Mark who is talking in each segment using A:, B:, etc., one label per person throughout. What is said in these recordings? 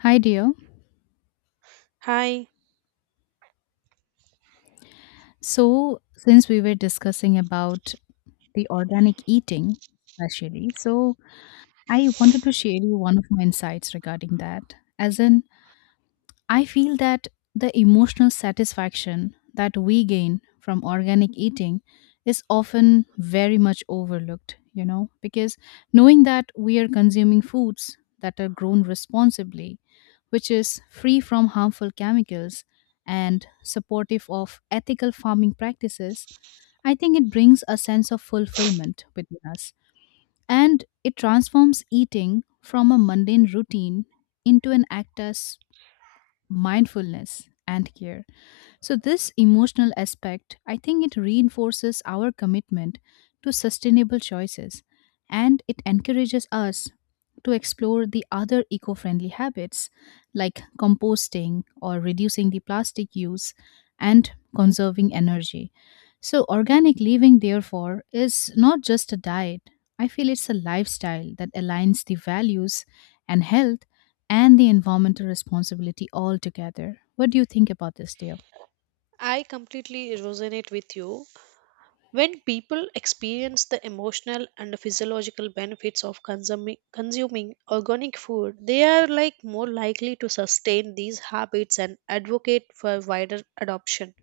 A: Hi, dear.
B: Hi,
A: So, since we were discussing about the organic eating, especially, so I wanted to share you one of my insights regarding that. As in, I feel that the emotional satisfaction that we gain from organic eating is often very much overlooked, because knowing that we are consuming foods that are grown responsibly, which is free from harmful chemicals and supportive of ethical farming practices, I think it brings a sense of fulfillment within us. And it transforms eating from a mundane routine into an act mindfulness and care. So, this emotional aspect, I think it reinforces our commitment to sustainable choices, and it encourages us to explore the other eco friendly habits like composting or reducing the plastic use and conserving energy. So, organic living, therefore, is not just a diet. I feel it's a lifestyle that aligns the values and health and the environmental responsibility all together. What do you think about this, dear?
B: I completely resonate with you. When people experience the emotional and physiological benefits of consuming organic food, they are like more likely to sustain these habits and advocate for wider adoption.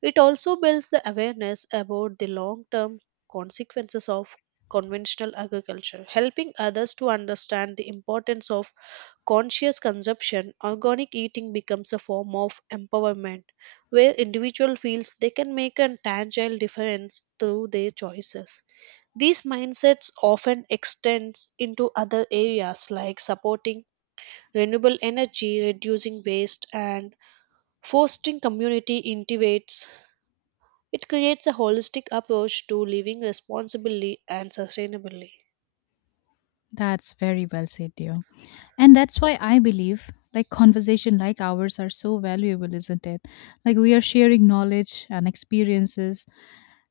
B: It also builds the awareness about the long-term consequences of conventional agriculture, helping others to understand the importance of conscious consumption. Organic eating becomes a form of empowerment where individual feels they can make a tangible difference through their choices. These mindsets often extends into other areas like supporting renewable energy, reducing waste and fostering community integrates. It creates a holistic approach to living responsibly and sustainably.
A: That's very well said, dear. And that's why I believe like conversation like ours are so valuable, isn't it? Like we are sharing knowledge and experiences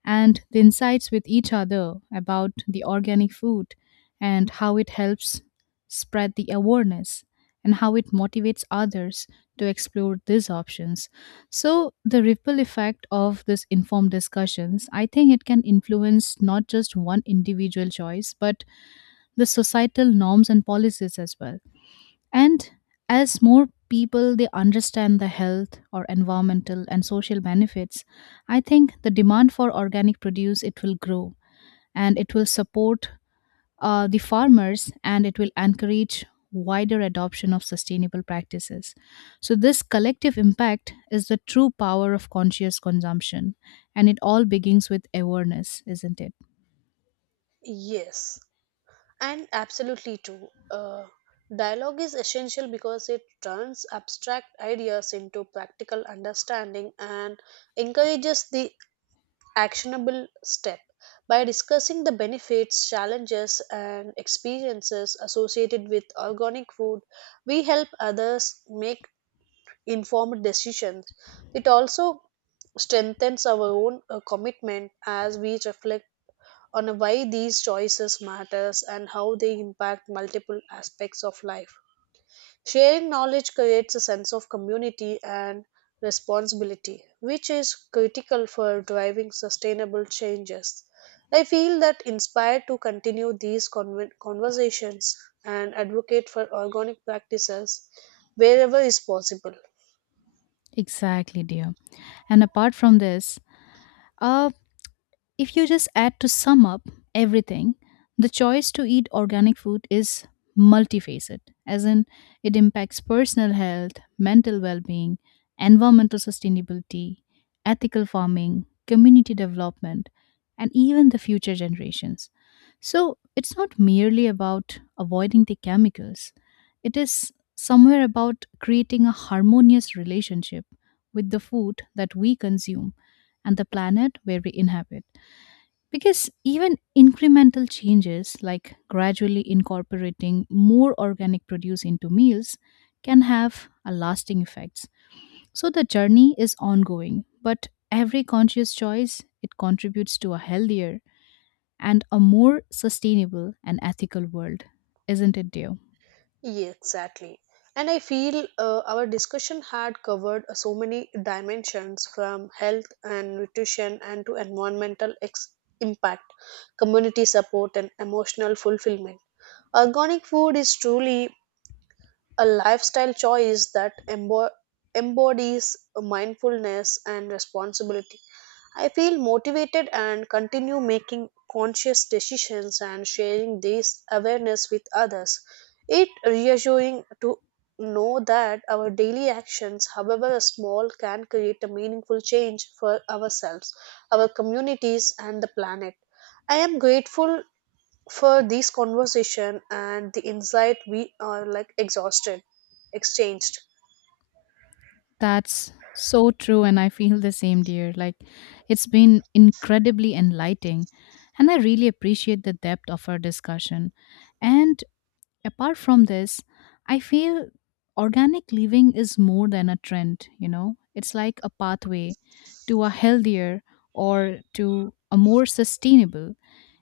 A: and the insights with each other about the organic food and how it helps spread the awareness and how it motivates others to explore these options. So the ripple effect of this informed discussions, I think it can influence not just one individual choice, but the societal norms and policies as well. And as more people they understand the health or environmental and social benefits, I think the demand for organic produce it will grow and it will support the farmers, and it will encourage wider adoption of sustainable practices. So this collective impact is the true power of conscious consumption and it all begins with awareness, isn't it?
B: Yes. And absolutely true. Dialogue is essential because it turns abstract ideas into practical understanding and encourages the actionable step. By discussing the benefits, challenges, and experiences associated with organic food, we help others make informed decisions. It also strengthens our own commitment as we reflect on why these choices matters and how they impact multiple aspects of life. Sharing knowledge creates a sense of community and responsibility, which is critical for driving sustainable changes. I feel that inspired to continue these conversations and advocate for organic practices wherever is possible.
A: Exactly, dear. And apart from this, uh, if you just add to sum up everything, the choice to eat organic food is multifaceted, as in it impacts personal health, mental well being, environmental sustainability, ethical farming, community development, and even the future generations. So it's not merely about avoiding the chemicals, it is somewhere about creating a harmonious relationship with the food that we consume and the planet where we inhabit. Because even incremental changes, like gradually incorporating more organic produce into meals, can have a lasting effects. So the journey is ongoing, but every conscious choice it contributes to a healthier and a more sustainable and ethical world, isn't it, dear?
B: Yeah, exactly. And I feel our discussion had covered so many dimensions from health and nutrition and to environmental impact, community support, and emotional fulfillment. Organic food is truly a lifestyle choice that embodies mindfulness and responsibility. I feel motivated and continue making conscious decisions and sharing this awareness with others. It reassuring to know that our daily actions, however small, can create a meaningful change for ourselves, our communities and the planet. I am grateful for this conversation and the insight we are like exhausted exchanged.
A: That's so true, and I feel the same, dear. Like it's been incredibly enlightening, and I really appreciate the depth of our discussion. And apart from this, I feel organic living is more than a trend, it's like a pathway to a healthier or to a more sustainable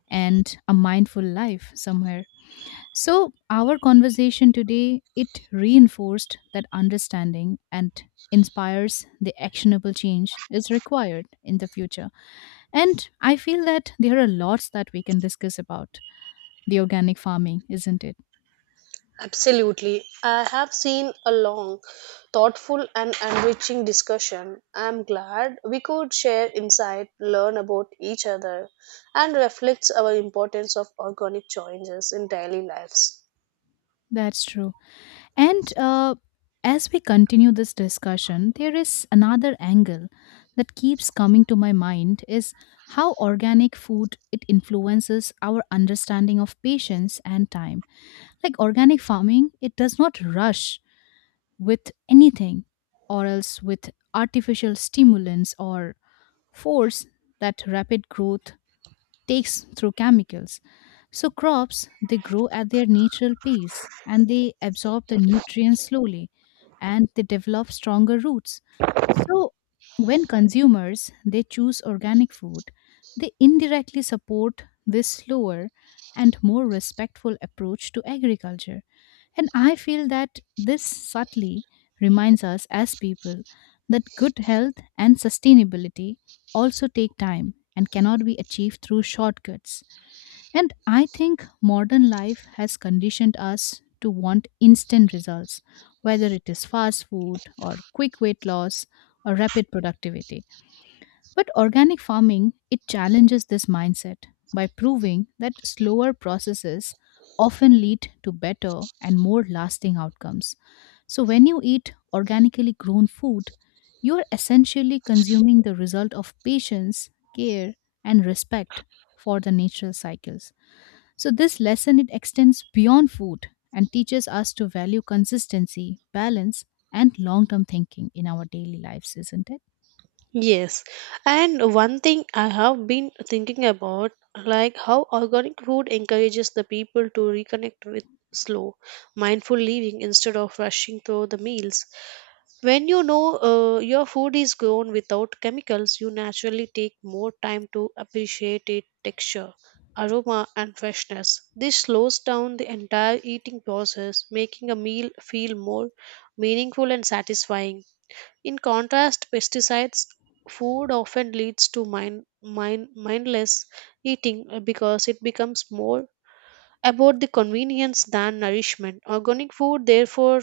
A: and a mindful life somewhere. So, our conversation today it reinforced that understanding and inspires the actionable change is required in the future. And I feel that there are lots that we can discuss about the organic farming, isn't it?
B: Absolutely. I have seen a long, thoughtful, and enriching discussion. I'm glad we could share insight, learn about each other, and reflect our importance of organic changes in daily lives.
A: That's true. And as we continue this discussion, there is another angle that keeps coming to my mind is how organic food it influences our understanding of patience and time. Like organic farming, it does not rush with anything or else with artificial stimulants or force that rapid growth takes through chemicals. So crops they grow at their natural pace and they absorb the nutrients slowly and they develop stronger roots. So when consumers they choose organic food, they indirectly support this slower and more respectful approach to agriculture. And I feel that this subtly reminds us as people that good health and sustainability also take time and cannot be achieved through shortcuts. And I think modern life has conditioned us to want instant results, whether it is fast food or quick weight loss or rapid productivity. But organic farming, it challenges this mindset by proving that slower processes often lead to better and more lasting outcomes. So when you eat organically grown food, you are essentially consuming the result of patience, care, and respect for the natural cycles. So this lesson it extends beyond food and teaches us to value consistency, balance, and long-term thinking in our daily lives, isn't it?
B: Yes, and one thing I have been thinking about, like how organic food encourages the people to reconnect with slow, mindful living instead of rushing through the meals. When you know your food is grown without chemicals, you naturally take more time to appreciate its texture, aroma, and freshness. This slows down the entire eating process, making a meal feel more meaningful and satisfying. In contrast, pesticides food often leads to mindless eating because it becomes more about the convenience than nourishment. Organic food, therefore,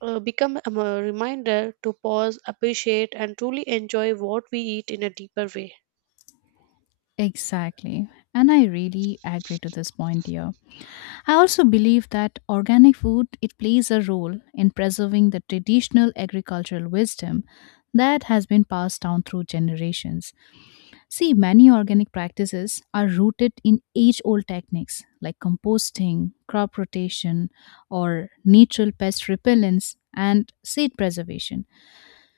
B: become a reminder to pause, appreciate, and truly enjoy what we eat in a deeper way.
A: Exactly. And I really agree to this point here. I also believe that organic food it plays a role in preserving the traditional agricultural wisdom that has been passed down through generations. See, many organic practices are rooted in age-old techniques like composting, crop rotation, or natural pest repellents and seed preservation.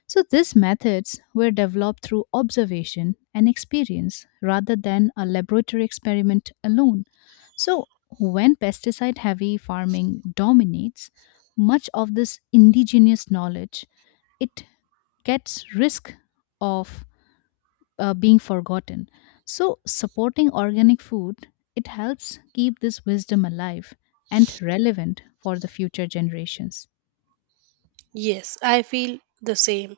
A: So, these methods were developed through observation and experience rather than a laboratory experiment alone. So, when pesticide heavy farming dominates, much of this indigenous knowledge it gets risk of being forgotten. So, supporting organic food, it helps keep this wisdom alive and relevant for the future generations.
B: Yes, I feel the same.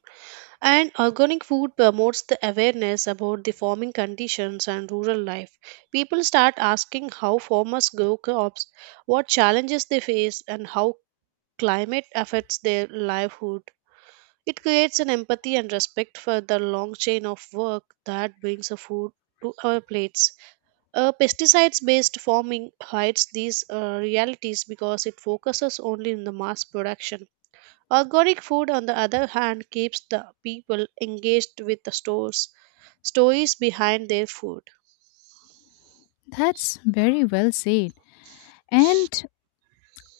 B: And organic food promotes the awareness about the farming conditions and rural life. People start asking how farmers grow crops, what challenges they face, and how climate affects their livelihood. It creates an empathy and respect for the long chain of work that brings a food to our plates. Pesticides based farming hides these realities because it focuses only on the mass production. Organic food, on the other hand, keeps the people engaged with the stories behind their food.
A: That's very well said. And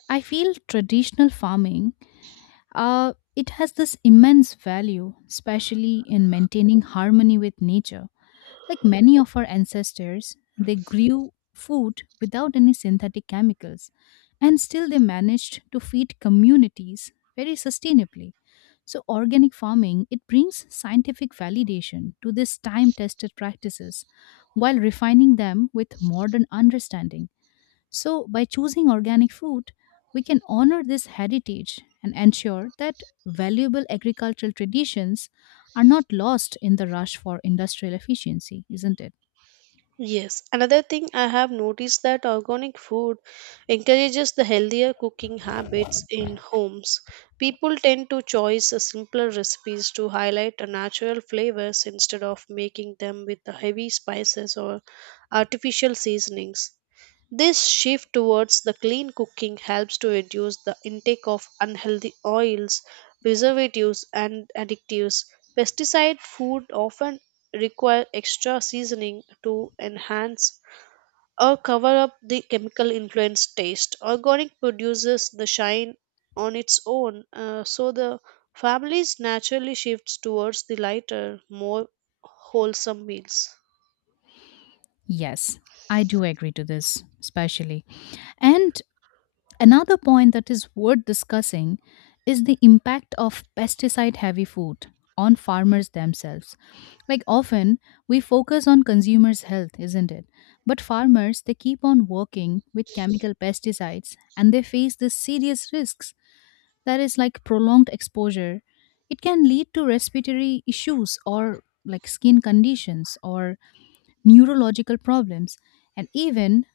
A: I feel traditional farming, it has this immense value, especially in maintaining harmony with nature. Like many of our ancestors, they grew food without any synthetic chemicals, and still they managed to feed communities very sustainably. So, organic farming it brings scientific validation to these time-tested practices, while refining them with modern understanding. So, by choosing organic food, we can honor this heritage and ensure that valuable agricultural traditions are not lost in the rush for industrial efficiency, isn't it?
B: Yes, another thing I have noticed that organic food encourages the healthier cooking habits in homes. People tend to choose the simpler recipes to highlight the natural flavors instead of making them with the heavy spices or artificial seasonings. This shift towards the clean cooking helps to reduce the intake of unhealthy oils, preservatives, and additives. Pesticide food often require extra seasoning to enhance or cover up the chemical influenced taste. Organic produces the shine on its own, so the families naturally shifts towards the lighter, more wholesome meals.
A: Yes, I do agree to this, especially. And another point that is worth discussing is the impact of pesticide heavy food on farmers themselves. Like often, we focus on consumers' health, isn't it? But farmers, they keep on working with chemical pesticides and they face the serious risks that is like prolonged exposure. It can lead to respiratory issues or like skin conditions or neurological problems, and even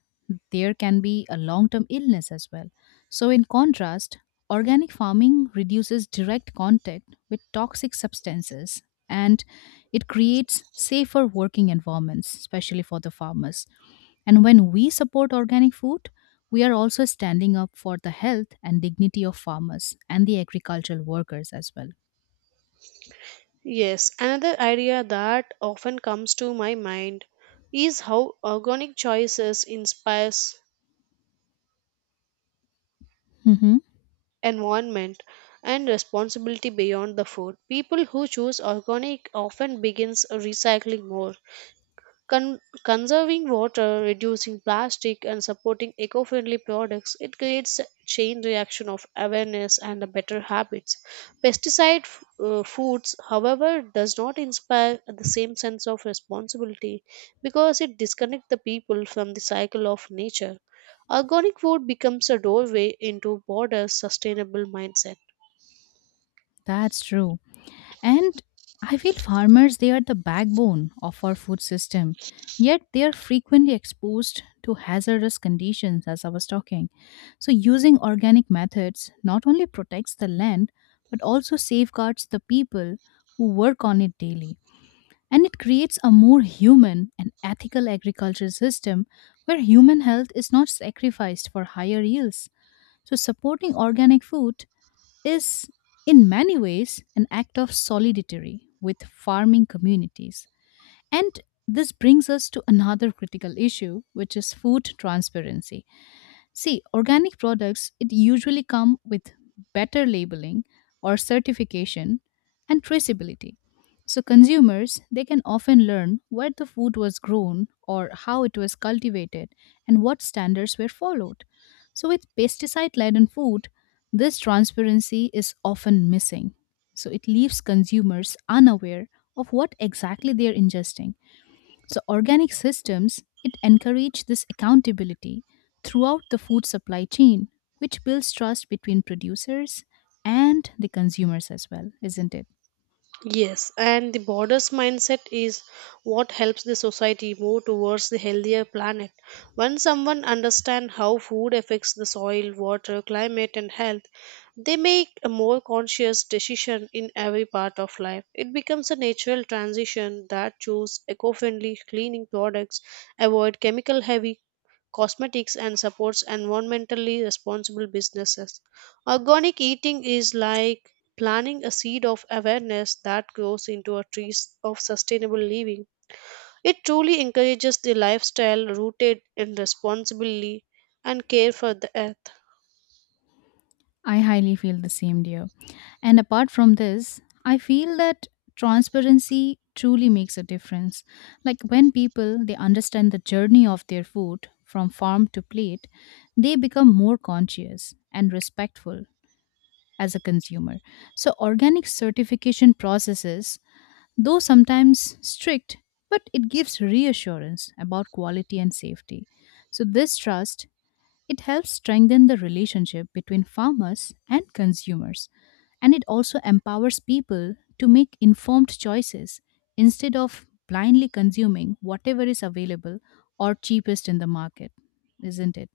A: there can be a long term illness as well. So, in contrast, organic farming reduces direct contact with toxic substances and it creates safer working environments, especially for the farmers. And when we support organic food, we are also standing up for the health and dignity of farmers and the agricultural workers as well.
B: Yes, another idea that often comes to my mind is how organic choices inspires
A: Hmm.
B: environment and responsibility beyond the food. People who choose organic often begins recycling more. Con- Conserving water, reducing plastic, and supporting eco friendly products, it creates a chain reaction of awareness and the better habits. Foods, however, does not inspire the same sense of responsibility because it disconnects the people from the cycle of nature. Organic food becomes a doorway into broader sustainable mindset.
A: That's true. And I feel farmers, they are the backbone of our food system, yet they are frequently exposed to hazardous conditions, as I was talking. So, using organic methods not only protects the land, but also safeguards the people who work on it daily. And it creates a more human and ethical agriculture system where human health is not sacrificed for higher yields. So, supporting organic food is in many ways an act of solidarity with farming communities. And this brings us to another critical issue, which is food transparency. See, organic products it usually come with better labeling or certification and traceability. So consumers they can often learn where the food was grown or how it was cultivated and what standards were followed. So with pesticide laden food, this transparency is often missing. So it leaves consumers unaware of what exactly they are ingesting. So organic systems, it encourage this accountability throughout the food supply chain, which builds trust between producers and the consumers as well, isn't it?
B: Yes, and the borders mindset is what helps the society move towards the healthier planet. When someone understands how food affects the soil, water, climate, and health, they make a more conscious decision in every part of life. It becomes a natural transition that choose eco-friendly cleaning products, avoid chemical-heavy cosmetics and supports environmentally responsible businesses. Organic eating is like planting a seed of awareness that grows into a tree of sustainable living. It truly encourages the lifestyle rooted in responsibility and care for the earth.
A: I highly feel the same, dear. And apart from this, I feel that transparency truly makes a difference. Like when people they understand the journey of their food from farm to plate, they become more conscious and respectful as a consumer. So organic certification processes though sometimes strict, but it gives reassurance about quality and safety. So this trust it helps strengthen the relationship between farmers and consumers and it also empowers people to make informed choices instead of blindly consuming whatever is available or cheapest in the market, isn't it?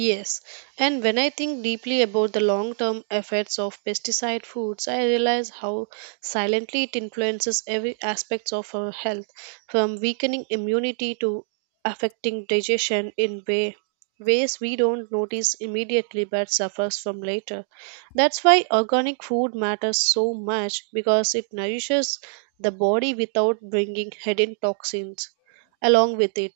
B: Yes, and when I think deeply about the long term effects of pesticide foods, I realize how silently it influences every aspect of our health, from weakening immunity to affecting digestion in ways we don't notice immediately but suffers from later. That's why organic food matters so much because it nourishes the body without bringing hidden toxins along with it.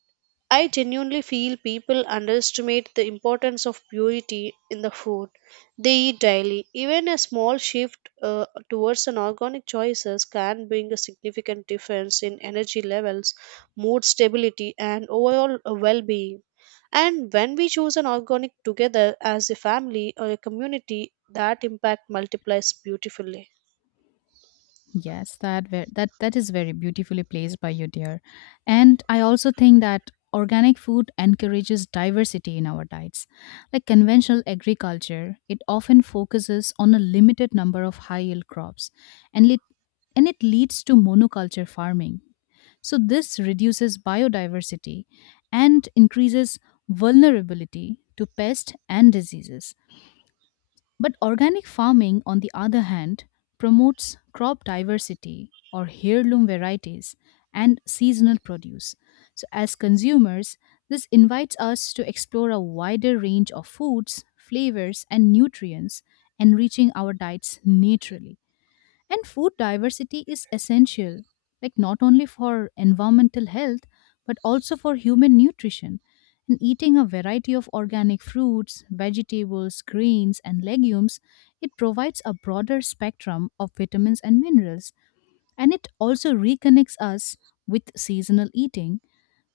B: I genuinely feel people underestimate the importance of purity in the food they eat daily. Even a small shift towards an organic choices can bring a significant difference in energy levels, mood stability, and overall well-being. And when we choose an organic together as a family or a community, that impact multiplies beautifully.
A: Yes, that is very beautifully placed by you, dear. And I also think that organic food encourages diversity in our diets. Like conventional agriculture, it often focuses on a limited number of high yield crops, and it leads to monoculture farming. So this reduces biodiversity and increases vulnerability to pests and diseases. But organic farming, on the other hand, promotes crop diversity or heirloom varieties and seasonal produce. So, as consumers, this invites us to explore a wider range of foods, flavors, and nutrients, enriching our diets naturally. And food diversity is essential, like not only for environmental health, but also for human nutrition. And eating a variety of organic fruits, vegetables, grains, and legumes, it provides a broader spectrum of vitamins and minerals. And it also reconnects us with seasonal eating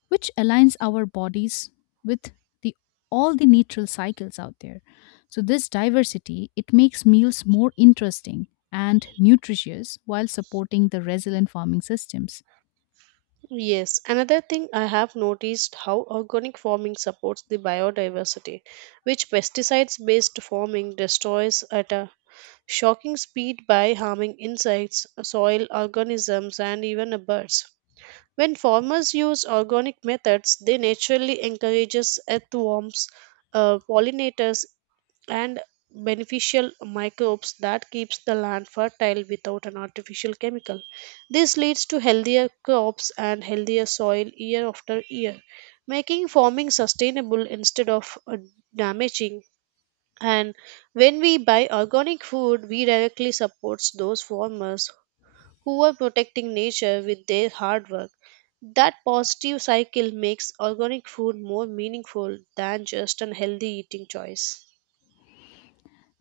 A: which aligns our bodies with the all the natural cycles out there. So this diversity it makes meals more interesting and nutritious while supporting the resilient farming systems.
B: Yes, another thing I have noticed how organic farming supports the biodiversity, which pesticides based farming destroys at a shocking speed by harming insects, soil organisms and even the birds. When farmers use organic methods, they naturally encourages earthworms, pollinators and beneficial microbes that keeps the land fertile without an artificial chemical. This leads to healthier crops and healthier soil year after year, making farming sustainable instead of damaging. And when we buy organic food, we directly supports those farmers who are protecting nature with their hard work. That positive cycle makes organic food more meaningful than just an healthy eating choice.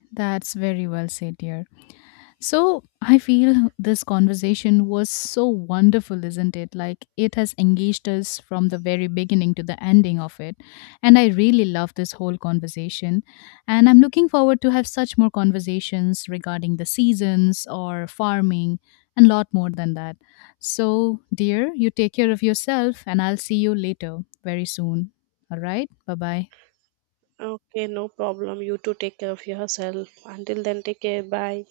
A: That's very well said, dear. So I feel this conversation was so wonderful, isn't it? Like it has engaged us from the very beginning to the ending of it. And I really love this whole conversation. And I'm looking forward to have such more conversations regarding the seasons or farming and lot more than that. So, dear, you take care of yourself and I'll see you later very soon. All right? Bye bye.
B: Okay, no problem. You too take care of yourself. Until then, take care. Bye.